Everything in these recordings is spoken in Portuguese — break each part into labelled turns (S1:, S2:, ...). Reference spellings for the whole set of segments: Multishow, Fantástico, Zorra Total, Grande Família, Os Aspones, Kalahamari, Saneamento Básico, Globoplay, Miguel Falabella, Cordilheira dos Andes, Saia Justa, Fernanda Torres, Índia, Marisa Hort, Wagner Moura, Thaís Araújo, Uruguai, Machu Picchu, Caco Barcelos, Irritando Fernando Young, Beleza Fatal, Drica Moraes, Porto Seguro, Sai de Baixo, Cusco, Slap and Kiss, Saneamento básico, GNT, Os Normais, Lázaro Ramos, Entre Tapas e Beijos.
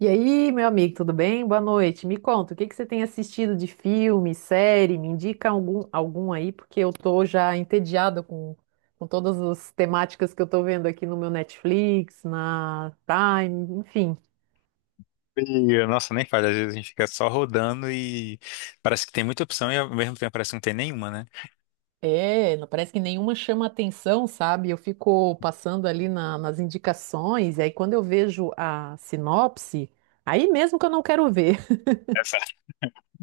S1: E aí, meu amigo, tudo bem? Boa noite. Me conta, o que que você tem assistido de filme, série? Me indica algum aí, porque eu tô já entediada com todas as temáticas que eu tô vendo aqui no meu Netflix, na Prime, enfim.
S2: E, nossa, nem faz. Às vezes a gente fica só rodando e parece que tem muita opção e ao mesmo tempo parece que não tem nenhuma, né?
S1: É, parece que nenhuma chama atenção, sabe? Eu fico passando ali nas indicações, e aí quando eu vejo a sinopse, aí mesmo que eu não quero ver.
S2: Exato.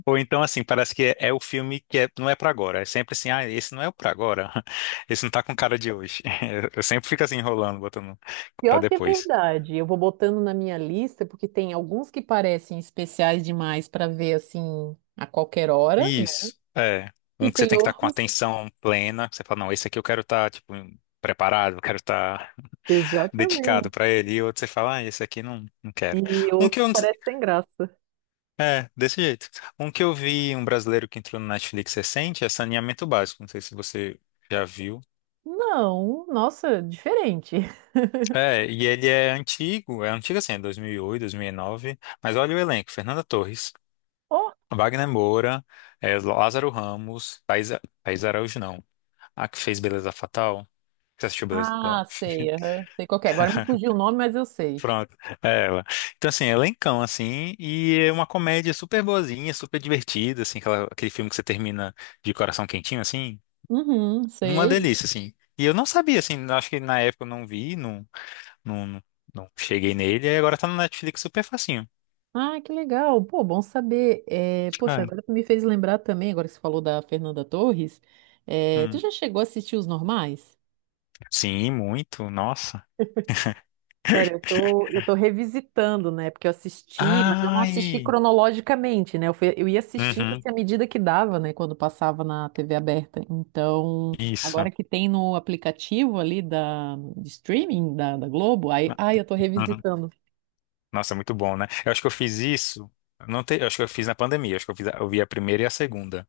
S2: Ou então, assim, parece que é o filme não é pra agora. É sempre assim, ah, esse não é o pra agora. Esse não tá com cara de hoje. Eu sempre fico assim enrolando, botando pra
S1: Pior que é
S2: depois.
S1: verdade. Eu vou botando na minha lista, porque tem alguns que parecem especiais demais para ver assim a qualquer hora, né?
S2: Isso, é.
S1: E
S2: Um que você
S1: tem
S2: tem que estar com
S1: outros.
S2: atenção plena, que você fala, não, esse aqui eu quero estar, tipo, preparado, eu quero estar dedicado
S1: Exatamente.
S2: pra ele. E outro você fala, ah, esse aqui não, não quero.
S1: E
S2: Um que
S1: outros
S2: eu não.
S1: parecem sem graça.
S2: É, desse jeito. Um que eu vi, um brasileiro que entrou no Netflix recente, é Saneamento Básico. Não sei se você já viu.
S1: Não, nossa, diferente.
S2: É, e ele é antigo assim, é 2008, 2009. Mas olha o elenco: Fernanda Torres,
S1: Oh,
S2: Wagner Moura, Lázaro Ramos, Thaís Araújo, não. A que fez Beleza Fatal. Você assistiu Beleza Fatal?
S1: ah, sei, aham. Sei qual que é. Agora me fugiu o nome, mas eu sei.
S2: Pronto, é ela. Então, assim, elencão, assim, e é uma comédia super boazinha, super divertida, assim, aquele filme que você termina de coração quentinho, assim.
S1: Uhum,
S2: Uma
S1: sei.
S2: delícia, assim. E eu não sabia, assim, acho que na época eu não vi, não, não, não não cheguei nele, e agora tá no Netflix super facinho.
S1: Ah, que legal. Pô, bom saber. É, poxa,
S2: Ah,
S1: agora tu me fez lembrar também, agora que você falou da Fernanda Torres. É, tu
S2: hum.
S1: já chegou a assistir Os Normais?
S2: Sim, muito, nossa.
S1: Cara, eu tô revisitando, né? Porque eu assisti, mas eu não assisti
S2: Ai!
S1: cronologicamente, né? Eu ia assistindo
S2: Uhum,
S1: assim à medida que dava, né? Quando passava na TV aberta. Então,
S2: isso.
S1: agora que tem no aplicativo ali da, de streaming da Globo, aí, ai, eu tô
S2: Uhum.
S1: revisitando.
S2: Nossa, é muito bom, né? Eu acho que eu fiz isso. Eu não te— Eu acho que eu fiz na pandemia. Eu acho que eu fiz— eu vi a primeira e a segunda,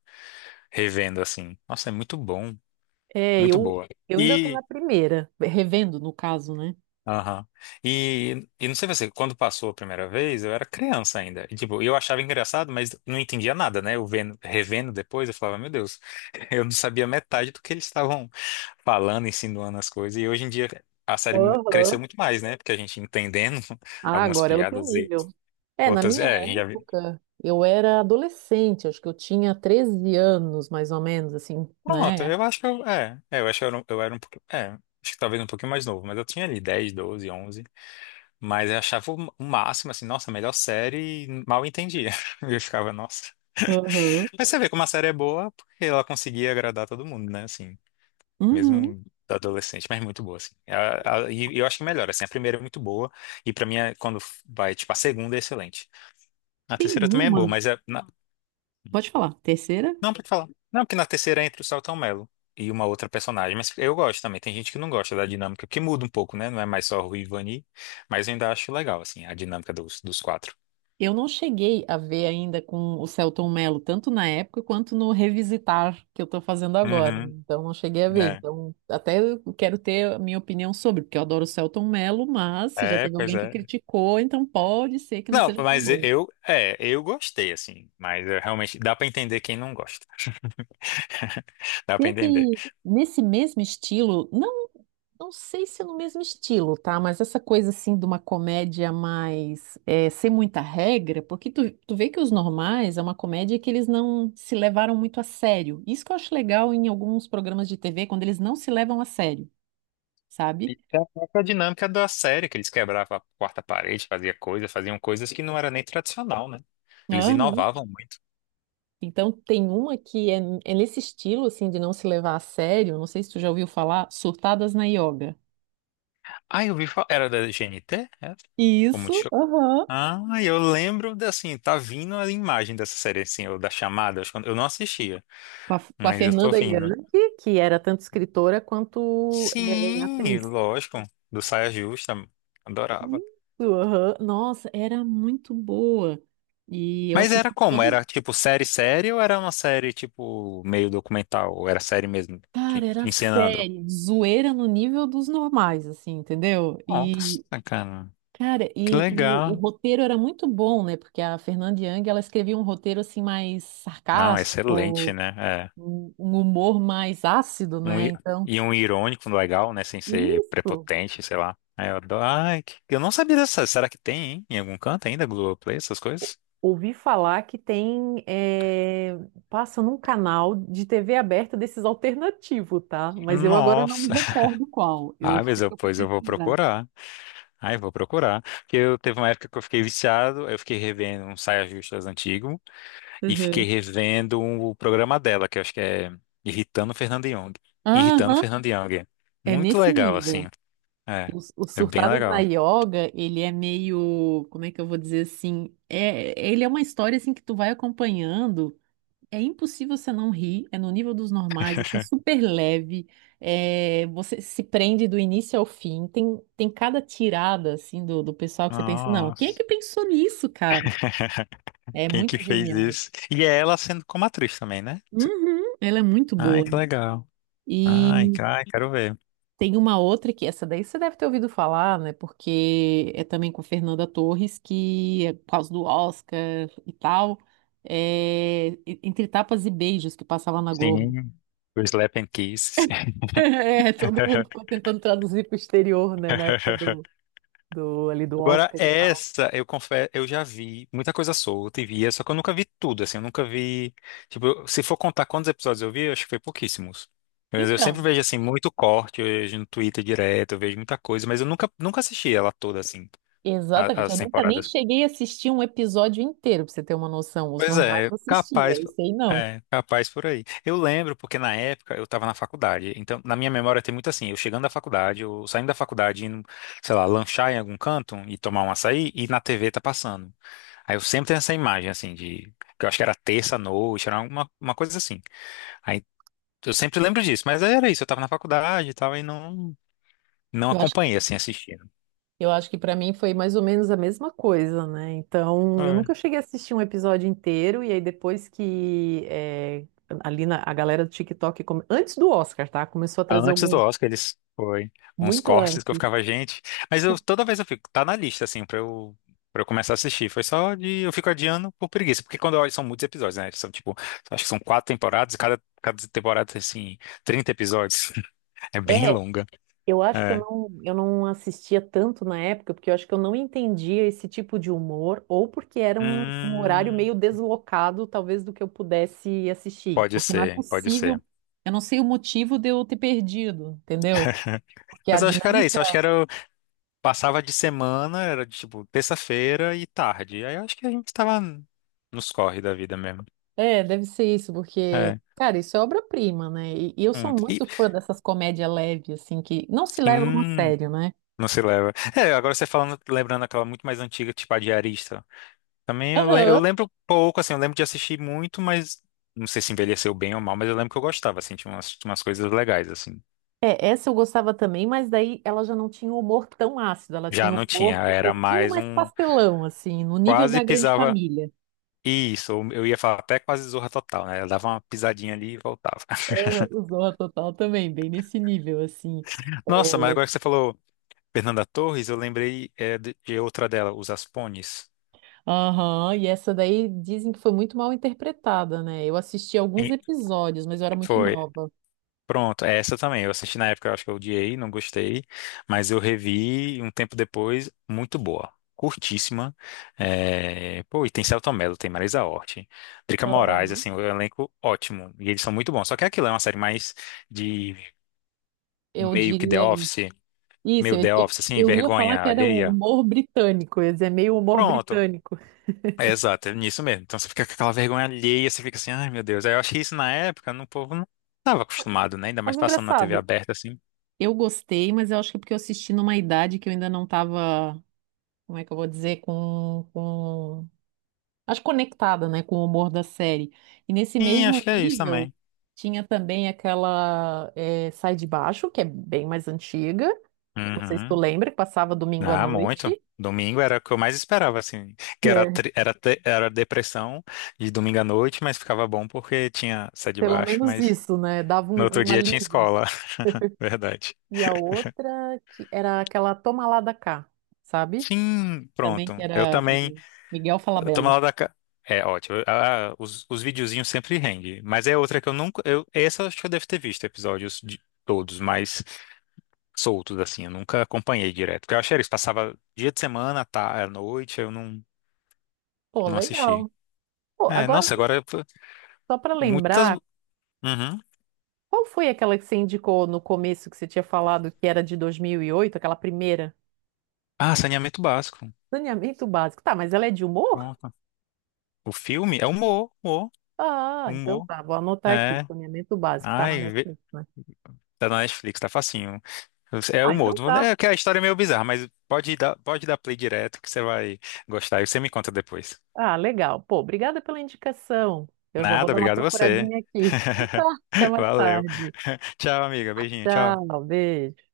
S2: revendo assim. Nossa, é muito bom,
S1: É,
S2: muito
S1: eu,
S2: boa.
S1: eu ainda tô na
S2: E,
S1: primeira, revendo, no caso, né?
S2: aham. E não sei você, quando passou a primeira vez, eu era criança ainda. E, tipo, eu achava engraçado, mas não entendia nada, né? Eu vendo, revendo depois, eu falava, meu Deus, eu não sabia metade do que eles estavam falando, insinuando as coisas. E hoje em dia a série cresceu
S1: Aham.
S2: muito mais, né? Porque a gente entendendo
S1: Ah,
S2: algumas
S1: agora é outro
S2: piadas e
S1: nível. É, na
S2: outras.
S1: minha
S2: É, a gente já vi-
S1: época, eu era adolescente, acho que eu tinha 13 anos, mais ou menos, assim,
S2: pronto,
S1: né?
S2: eu acho que eu. É, eu acho que eu era, eu era um pouquinho. É, acho que talvez um pouquinho mais novo, mas eu tinha ali 10, 12, 11. Mas eu achava o máximo, assim, nossa, a melhor série, e mal entendia. Eu ficava, nossa.
S1: Aham.
S2: Mas você vê como a série é boa, porque ela conseguia agradar todo mundo, né, assim,
S1: Uhum.
S2: mesmo adolescente, mas muito boa, assim. E eu acho que melhor, assim, a primeira é muito boa, e pra mim, quando vai, tipo, a segunda é excelente. A
S1: Tem
S2: terceira também é boa,
S1: uma.
S2: mas é.
S1: Pode falar. Terceira?
S2: Não, pode falar. Não, porque na terceira é entre o Saltão Mello e uma outra personagem, mas eu gosto também. Tem gente que não gosta da dinâmica, que muda um pouco, né, não é mais só Rui e Vani, mas eu ainda acho legal, assim, a dinâmica dos quatro.
S1: Eu não cheguei a ver ainda com o Selton Mello, tanto na época quanto no Revisitar que eu tô fazendo agora.
S2: Uhum.
S1: Então, não cheguei a ver.
S2: É.
S1: Então, até eu quero ter a minha opinião sobre, porque eu adoro o Selton Mello, mas se já
S2: É,
S1: teve
S2: pois
S1: alguém que
S2: é.
S1: criticou, então pode ser que não
S2: Não,
S1: seja tão
S2: mas
S1: bom.
S2: eu gostei, assim. Mas eu realmente dá pra entender quem não gosta. Dá pra entender.
S1: Teve nesse mesmo estilo, não? Não sei se é no mesmo estilo, tá? Mas essa coisa assim de uma comédia mais sem muita regra, porque tu vê que os normais é uma comédia que eles não se levaram muito a sério. Isso que eu acho legal em alguns programas de TV, quando eles não se levam a sério, sabe?
S2: E a própria dinâmica da série, que eles quebravam a quarta parede, faziam coisas que não era nem tradicional, né? Eles
S1: Aham.
S2: inovavam muito.
S1: Então tem uma que é nesse estilo assim de não se levar a sério. Não sei se tu já ouviu falar, Surtadas na Yoga.
S2: Ah, eu vi, era da GNT? É? O
S1: Isso,
S2: Multishow?
S1: aham.
S2: Ah, eu lembro, de, assim, tá vindo a imagem dessa série, assim, ou da chamada, acho que eu não assistia,
S1: Com a
S2: mas eu tô
S1: Fernanda Young,
S2: vindo.
S1: que era tanto escritora quanto
S2: Sim,
S1: atriz.
S2: lógico. Do Saia Justa. Adorava.
S1: Isso, aham. Nossa, era muito boa. E eu
S2: Mas era
S1: assisti
S2: como?
S1: todas.
S2: Era tipo série série ou era uma série tipo meio documental? Ou era série mesmo? Te,
S1: Cara, era
S2: te ensinando?
S1: sério, zoeira no nível dos normais, assim, entendeu?
S2: Nossa,
S1: E,
S2: cara.
S1: cara,
S2: Que
S1: e o
S2: legal.
S1: roteiro era muito bom, né? Porque a Fernanda Young, ela escrevia um roteiro, assim, mais
S2: Não, excelente,
S1: sarcástico,
S2: né? É.
S1: um humor mais ácido,
S2: Um,
S1: né? Então,
S2: e um irônico legal, né? Sem ser
S1: isso.
S2: prepotente, sei lá. Aí eu adoro. Ai, eu não sabia dessa. Será que tem, hein? Em algum canto ainda? Globoplay, essas coisas?
S1: Ouvi falar que tem, passa num canal de TV aberta desses alternativos, tá? Mas eu agora não me
S2: Nossa.
S1: recordo qual. Eu
S2: Ah,
S1: sei que eu fui
S2: pois eu vou
S1: pesquisar.
S2: procurar. Ai, vou procurar. Porque eu teve uma época que eu fiquei viciado, aí eu fiquei revendo um Saia Justas antigo e fiquei
S1: Uhum.
S2: revendo o programa dela, que eu acho que é Irritando Fernando Young. Irritando
S1: Aham,
S2: Fernando Young.
S1: é
S2: Muito
S1: nesse
S2: legal,
S1: nível.
S2: assim. É.
S1: Os
S2: É bem
S1: Surtadas na
S2: legal.
S1: Yoga, ele é meio, como é que eu vou dizer assim? É, ele é uma história assim que tu vai acompanhando. É impossível você não rir, é no nível dos normais, assim, é super leve, é, você se prende do início ao fim, tem cada tirada, assim, do pessoal que você pensa, não, quem é
S2: Nossa.
S1: que pensou nisso, cara? É
S2: Quem que
S1: muito
S2: fez
S1: genial.
S2: isso? E é ela sendo como atriz também, né?
S1: Uhum, ela é muito
S2: Ai,
S1: boa.
S2: que legal. Ai,
S1: E
S2: ai, quero ver.
S1: tem uma outra que, essa daí você deve ter ouvido falar, né, porque é também com Fernanda Torres, que é por causa do Oscar e tal, Entre Tapas e Beijos, que passava na Globo.
S2: Sim. O Slap and Kiss.
S1: É, todo mundo ficou tentando traduzir para o exterior, né? Na época ali do
S2: Agora,
S1: Oscar e tal.
S2: essa, eu confesso, eu já vi muita coisa solta e via, só que eu nunca vi tudo, assim, eu nunca vi. Tipo, se for contar quantos episódios eu vi, eu acho que foi pouquíssimos. Mas eu sempre
S1: Então,
S2: vejo, assim, muito corte, eu vejo no Twitter direto, eu vejo muita coisa, mas eu nunca, nunca assisti ela toda, assim,
S1: exatamente.
S2: as
S1: Eu nunca nem
S2: temporadas.
S1: cheguei a assistir um episódio inteiro, para você ter uma noção. Os
S2: Pois
S1: normais
S2: é,
S1: eu
S2: capaz,
S1: assistia, esse aí não.
S2: capaz por aí. Eu lembro porque na época eu estava na faculdade, então na minha memória tem muito assim, eu chegando da faculdade, eu saindo da faculdade, indo, sei lá, lanchar em algum canto e tomar um açaí e na TV tá passando. Aí eu sempre tenho essa imagem assim de, que eu acho que era terça noite, era uma coisa assim. Aí eu sempre lembro disso, mas era isso, eu estava na faculdade e tal e não
S1: Eu acho,
S2: acompanhei assim assistindo.
S1: eu acho que para mim foi mais ou menos a mesma coisa, né? Então, eu nunca cheguei a assistir um episódio inteiro, e aí depois que ali a galera do TikTok, antes do Oscar, tá? Começou a trazer
S2: Antes do
S1: alguns
S2: Oscar, eles foi uns
S1: muito
S2: cortes que eu
S1: antes.
S2: ficava, gente. Mas eu toda vez eu fico, tá na lista, assim, pra eu começar a assistir. Foi só de. Eu fico adiando por preguiça. Porque quando eu olho, são muitos episódios, né? São tipo, acho que são quatro temporadas, e cada temporada tem assim, 30 episódios. É bem
S1: É,
S2: longa.
S1: eu acho que eu
S2: É.
S1: não, eu não assistia tanto na época, porque eu acho que eu não entendia esse tipo de humor, ou porque era um
S2: Hum,
S1: horário meio deslocado, talvez, do que eu pudesse assistir.
S2: pode
S1: Porque não é
S2: ser, pode
S1: possível,
S2: ser.
S1: eu não sei o motivo de eu ter perdido, entendeu? Porque a
S2: Mas eu acho que era isso. Eu acho que
S1: dinâmica.
S2: era. Eu passava de semana, era de, tipo terça-feira e tarde. Aí eu acho que a gente tava nos corre da vida mesmo.
S1: É, deve ser isso, porque,
S2: É.
S1: cara, isso é obra-prima, né? E eu sou
S2: E,
S1: muito fã dessas comédias leves, assim, que não se levam a
S2: sim.
S1: sério, né?
S2: Não se leva. É, agora você falando, lembrando aquela muito mais antiga, tipo a Diarista. Também eu
S1: Aham.
S2: lembro pouco, assim, eu lembro de assistir muito, mas não sei se envelheceu bem ou mal, mas eu lembro que eu gostava, assim, tinha umas coisas legais, assim.
S1: É, essa eu gostava também, mas daí ela já não tinha um humor tão ácido, ela
S2: Já
S1: tinha um
S2: não
S1: humor
S2: tinha,
S1: um
S2: era
S1: pouquinho
S2: mais
S1: mais
S2: um.
S1: pastelão, assim, no nível
S2: Quase
S1: da Grande
S2: pisava.
S1: Família.
S2: Isso, ou eu ia falar até quase Zorra Total, né? Eu dava uma pisadinha ali e voltava.
S1: Aham, o Zorra Total também, bem nesse nível, assim.
S2: Nossa, mas agora que você falou Fernanda Torres, eu lembrei de outra dela, Os Aspones.
S1: Aham, e essa daí dizem que foi muito mal interpretada, né? Eu assisti alguns
S2: E-
S1: episódios, mas eu era muito
S2: Foi.
S1: nova.
S2: Pronto, é essa também. Eu assisti na época, eu acho que eu odiei, não gostei, mas eu revi um tempo depois, muito boa. Curtíssima. É, pô, e tem Selton Mello, tem Marisa Hort, Drica Moraes,
S1: Aham.
S2: assim, o elenco ótimo. E eles são muito bons. Só que é aquilo é uma série mais de
S1: Eu
S2: meio que The
S1: diria
S2: Office,
S1: isso,
S2: meio The Office, assim,
S1: eu ia falar
S2: vergonha
S1: que era um
S2: alheia.
S1: humor britânico, ia dizer meio humor
S2: Pronto.
S1: britânico.
S2: É, exato, é nisso mesmo. Então você fica com aquela vergonha alheia, você fica assim, ai meu Deus. Aí eu achei isso na época, no povo não estava acostumado, né? Ainda mais
S1: Mas
S2: passando na TV
S1: engraçado.
S2: aberta, assim.
S1: Eu gostei, mas eu acho que é porque eu assisti numa idade que eu ainda não estava como é que eu vou dizer, Acho conectada, né, com o humor da série. E nesse
S2: Sim, acho
S1: mesmo
S2: que é isso
S1: nível,
S2: também.
S1: tinha também aquela Sai de Baixo, que é bem mais antiga. Não sei se tu
S2: Uhum.
S1: lembra, que passava domingo à
S2: Ah, muito.
S1: noite.
S2: Domingo era o que eu mais esperava, assim. Que era,
S1: É.
S2: era depressão de domingo à noite, mas ficava bom porque tinha sede de
S1: Pelo
S2: baixo,
S1: menos
S2: mas
S1: isso, né? Dava
S2: no outro
S1: um, um
S2: dia tinha
S1: alívio.
S2: escola. Verdade.
S1: E a outra que era aquela Toma lá da cá, sabe?
S2: Sim,
S1: Também
S2: pronto.
S1: que
S2: Eu
S1: era
S2: também.
S1: Miguel
S2: Eu tô
S1: Falabella.
S2: mal da. É ótimo. Ah, os videozinhos sempre rende. Mas é outra que eu nunca. Eu, essa eu acho que eu devo ter visto episódios de todos, mas soltos, assim. Eu nunca acompanhei direto. Porque eu achei eles passava dia de semana, tá, à noite, eu não,
S1: Pô,
S2: não assisti.
S1: legal. Pô,
S2: É,
S1: agora,
S2: nossa, agora
S1: só para
S2: muitas.
S1: lembrar,
S2: Uhum.
S1: qual foi aquela que você indicou no começo que você tinha falado que era de 2008, aquela primeira?
S2: Ah, saneamento básico.
S1: Saneamento básico. Tá, mas ela é de humor?
S2: Pronto. O filme é humor, humor,
S1: Ah, então
S2: humor.
S1: tá, vou anotar aqui.
S2: É.
S1: Saneamento básico, tá na
S2: Ai,
S1: Netflix, né?
S2: tá na Netflix, tá facinho. É
S1: Ah,
S2: humor.
S1: então tá.
S2: É que a história é meio bizarra, mas pode dar play direto que você vai gostar e você me conta depois.
S1: Ah, legal. Pô, obrigada pela indicação. Eu já vou
S2: Nada,
S1: dar uma
S2: obrigado você.
S1: procuradinha aqui. Então tá, até mais
S2: Valeu.
S1: tarde.
S2: Tchau, amiga. Beijinho, tchau.
S1: Tchau, beijo.